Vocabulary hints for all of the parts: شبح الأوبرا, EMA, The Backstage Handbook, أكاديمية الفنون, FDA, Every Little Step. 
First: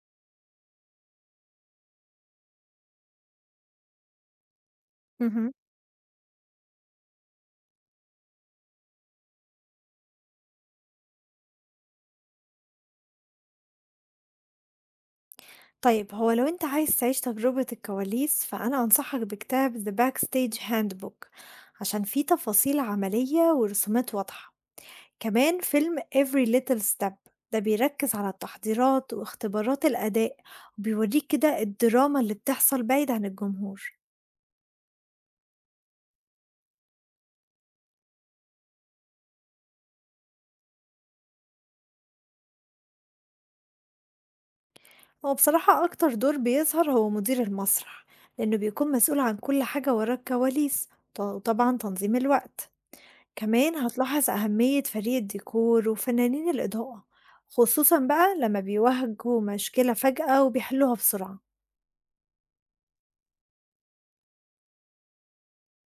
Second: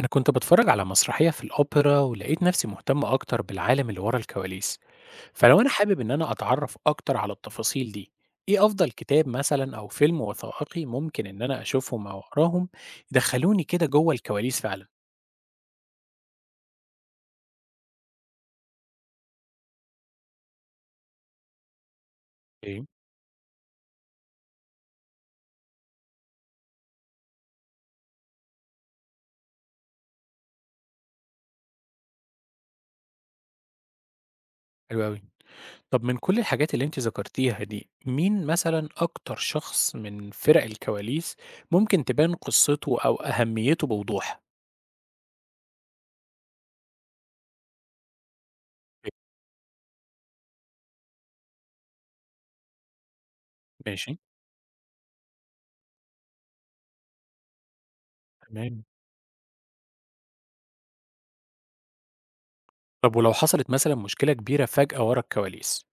أنا كنت بتفرج على مسرحية في الأوبرا ولقيت نفسي مهتم أكتر بالعالم اللي ورا الكواليس، اهم. فلو أنا حابب إن أنا أتعرف أكتر على التفاصيل دي، إيه أفضل كتاب مثلا أو فيلم وثائقي ممكن إن أنا أشوفهم أو أقراهم يدخلوني كده جوه الكواليس فعلا؟ طيب هو لو أنت عايز تعيش تجربة الكواليس فأنا أنصحك بكتاب The Backstage Handbook، عشان فيه تفاصيل إيه؟ عملية ورسومات واضحة. كمان فيلم Every Little Step، ده بيركز على التحضيرات واختبارات الأداء وبيوريك كده الدراما اللي بتحصل بعيد عن الجمهور. حلو أوي. طب من كل الحاجات اللي أنت ذكرتيها دي، مين مثلا أكتر شخص من فرق الكواليس ممكن تبان قصته أو أهميته بوضوح؟ هو بصراحة أكتر دور بيظهر هو مدير المسرح، لأنه بيكون إيه، مسؤول عن كل حاجة ورا الكواليس وطبعا تنظيم الوقت. كمان ماشي. هتلاحظ أهمية فريق الديكور وفنانين الإضاءة، خصوصا بقى لما تمام. بيواجهوا مشكلة فجأة وبيحلوها بسرعة. طب ولو حصلت مثلا مشكلة كبيرة فجأة ورا الكواليس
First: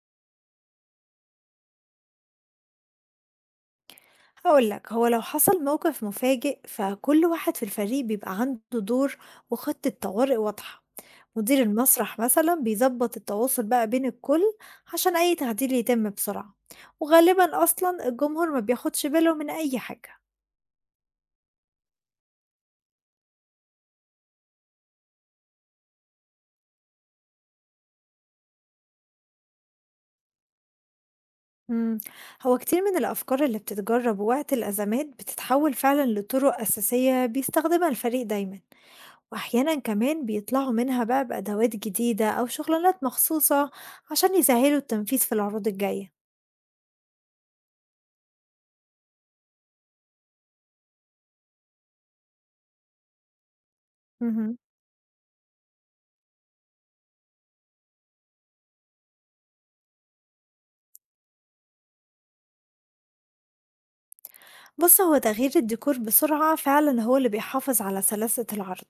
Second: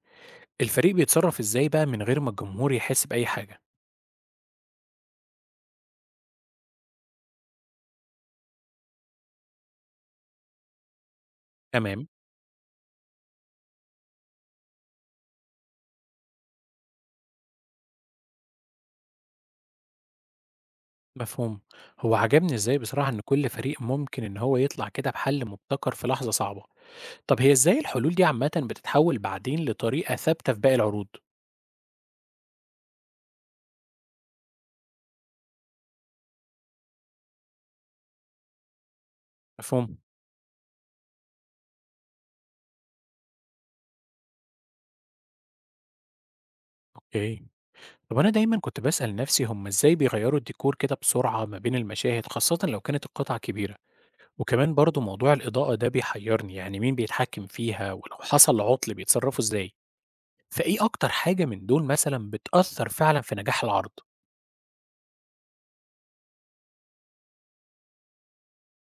الفريق بيتصرف إزاي بقى من غير ما الجمهور يحس بأي حاجة؟ هقولك، هو لو حصل موقف مفاجئ فكل واحد في الفريق بيبقى عنده دور وخطة طوارئ واضحة. مدير تمام. المسرح مثلا بيظبط التواصل بقى بين الكل عشان أي تعديل يتم بسرعة، وغالبا أصلا الجمهور ما بياخدش باله من أي حاجة. مفهوم. هو عجبني إزاي بصراحة إن كل فريق ممكن إن هو يطلع كده بحل مبتكر في لحظة صعبة. طب هي إزاي الحلول دي عامة بتتحول بعدين لطريقة ثابتة في باقي العروض؟ إمم، هو كتير من الأفكار اللي بتتجرب وقت الأزمات بتتحول فعلًا لطرق أساسية بيستخدمها الفريق دايمًا، وأحيانًا مفهوم. كمان بيطلعوا منها بقى بأدوات جديدة أو شغلانات مخصوصة عشان يسهّلوا التنفيذ في العروض الجاية. أوكي. طب أنا دايما كنت بسأل نفسي هم إزاي بيغيروا الديكور كده بسرعة ما بين المشاهد خاصة لو كانت القطعة كبيرة، اهم. وكمان برضو موضوع الإضاءة ده بيحيرني، يعني مين بيتحكم فيها ولو حصل عطل بيتصرفوا إزاي؟ فإيه أكتر حاجة من دول مثلًا بتأثّر فعلًا في نجاح العرض؟ بُص، هو تغيير الديكور بسرعة فعلًا هو اللي بيحافظ على سلاسة العرض،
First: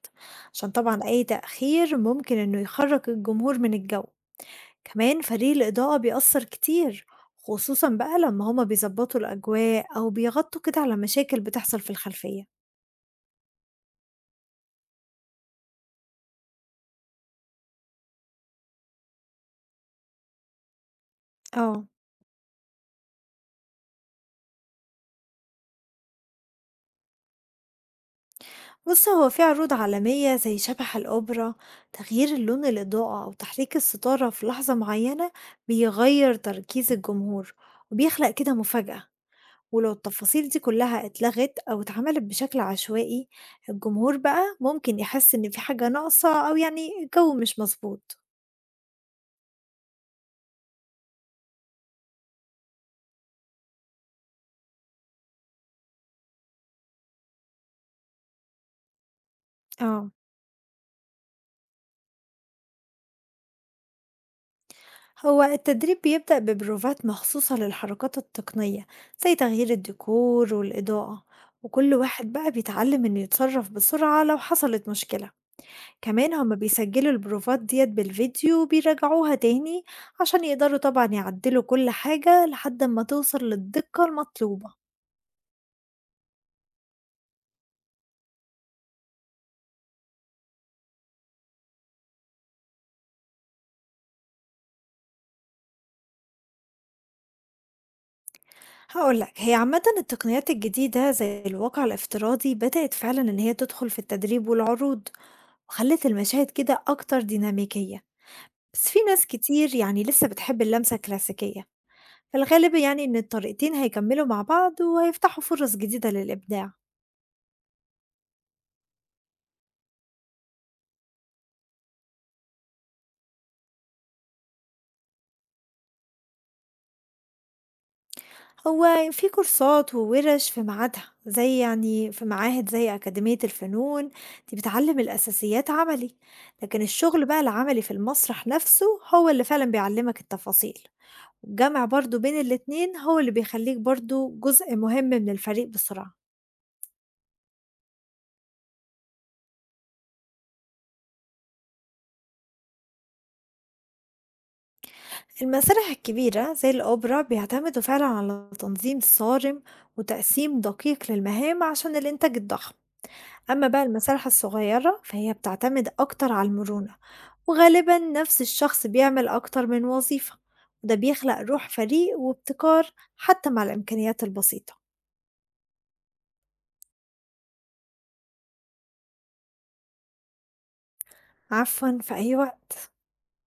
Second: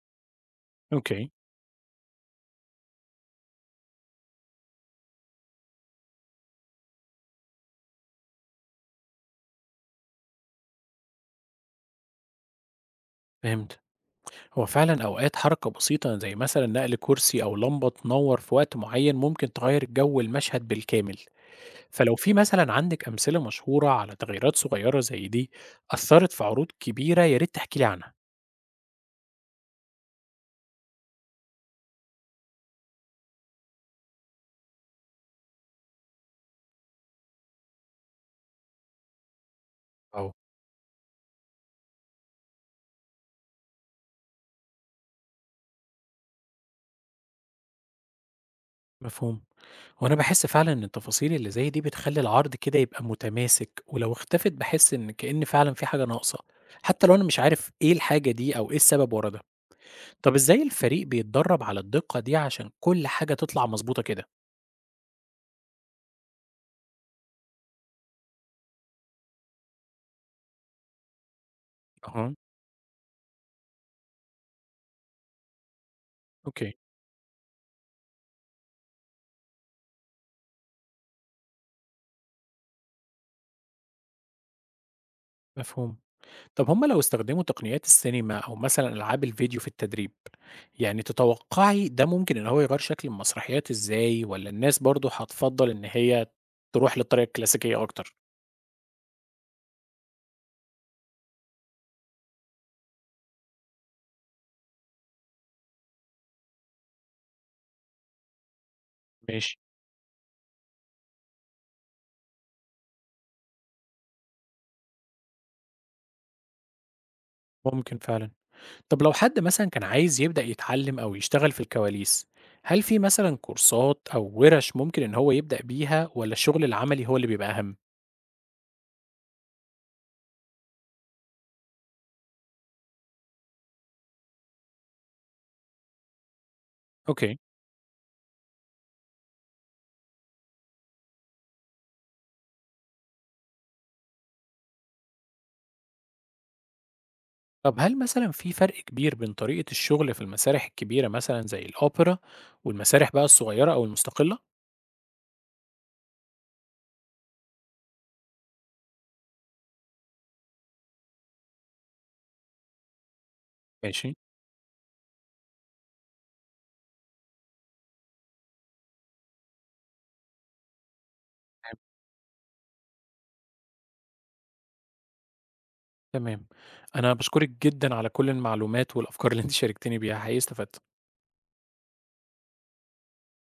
عشان طبعًا أي أوكي. تأخير ممكن إنه يخرّج الجمهور من الجو. كمان فريق الإضاءة بيأثر كتير، خصوصا بقى لما هما بيظبطوا الأجواء أو بيغطوا كده على مشاكل بتحصل في الخلفية. فهمت. هو فعلًا أوقات حركة بسيطة زي مثلًا نقل كرسي أو لمبة تنوّر في وقت معيّن ممكن تغيّر الجو المشهد بالكامل، اه. فلو في مثلًا عندِك أمثلة مشهورة على تغييرات صغيّرة زي دي أثّرت في عروض كبيرة يا ريت تحكي لي عنها. بص، هو في عروض عالمية زي شبح الأوبرا تغيير اللون الإضاءة أو تحريك الستارة في لحظة معينة بيغير تركيز الجمهور وبيخلق كده مفاجأة. ولو آه. التفاصيل دي كلها اتلغت أو اتعملت بشكل عشوائي الجمهور بقى ممكن يحس إن في حاجة ناقصة أو يعني الجو مش مظبوط. مفهوم. هو أنا باحس فعلًا إن التفاصيل اللي زي دي بتخلّي العرض كده يبقى متماسك، ولو اختفت باحس إن كإن فعلًا في حاجة ناقصة، حتّى لو أنا مش عارف إيه الحاجة دي أو إيه السبب ورا ده. اه. طب إزاي الفريق بيتدرب على الدقة دي عشان كل حاجة تطلع مضبوطة كده؟ هو التدريب بيبدأ ببروفات مخصوصة للحركات التقنية زي تغيير الديكور والإضاءة، وكل أها. واحد بقى بيتعلم إنه يتصرف بسرعة لو حصلت مشكلة. كمان هما أوكي. بيسجلوا البروفات ديت بالفيديو وبيراجعوها تاني عشان يقدروا طبعا يعدلوا كل حاجة لحد ما توصل للدقة المطلوبة. مفهوم. طب هم لو استخدموا تقنيات السينما أو مثلا ألعاب الفيديو في التدريب يعني تتوقعي ده ممكن إن هو يغير شكل المسرحيات إزاي ولا الناس برضو هتفضل إن هي تروح للطريقة الكلاسيكية أكتر؟ هقولك، هي عامة التقنيات الجديدة زي الواقع الافتراضي بدأت فعلا إن هي تدخل في التدريب والعروض، وخلت المشاهد كده أكتر ديناميكية. بس في ناس ماشي. كتير يعني لسه بتحب اللمسة الكلاسيكية. في الغالب يعني إن الطريقتين هيكملوا مع بعض وهيفتحوا فرص جديدة للإبداع. ممكن فعلا. طب لو حد مثلا كان عايز يبدأ يتعلم أو يشتغل في الكواليس هل في مثلا كورسات أو ورش ممكن إن هو يبدأ بيها ولا الشغل العملي هو اللي بيبقى أهم؟ هو في كورسات وورش في ميعادها، زي يعني في معاهد زي أكاديمية الفنون، دي بتعلم الأساسيات عملي. لكن الشغل أوكي. بقى العملي في المسرح نفسه هو اللي فعلا بيعلمك التفاصيل. الجمع برضو بين الاتنين هو اللي بيخليك برضو جزء مهم من الفريق بسرعة. طب هل مثلًا في فرق كبير بين طريقة الشغل في المسارح الكبيرة مثلًا زي الأوبرا، والمسارح بقى الصغيرة أو المستقلة؟ المسارح الكبيرة زي الأوبرا بيعتمدوا فعلا على تنظيم صارم وتقسيم دقيق للمهام عشان الإنتاج الضخم. أما بقى ماشي. المسارح الصغيرة فهي بتعتمد أكتر على المرونة، وغالبا نفس الشخص بيعمل أكتر من وظيفة، وده بيخلق روح تمام، فريق وابتكار حتى مع الإمكانيات البسيطة. تمام. أنا باشكرِك جدًا على كل المعلومات والأفكار اللي أنتِ شاركتيني بيها، حقيقي استفدت. عفوا، في أي وقت.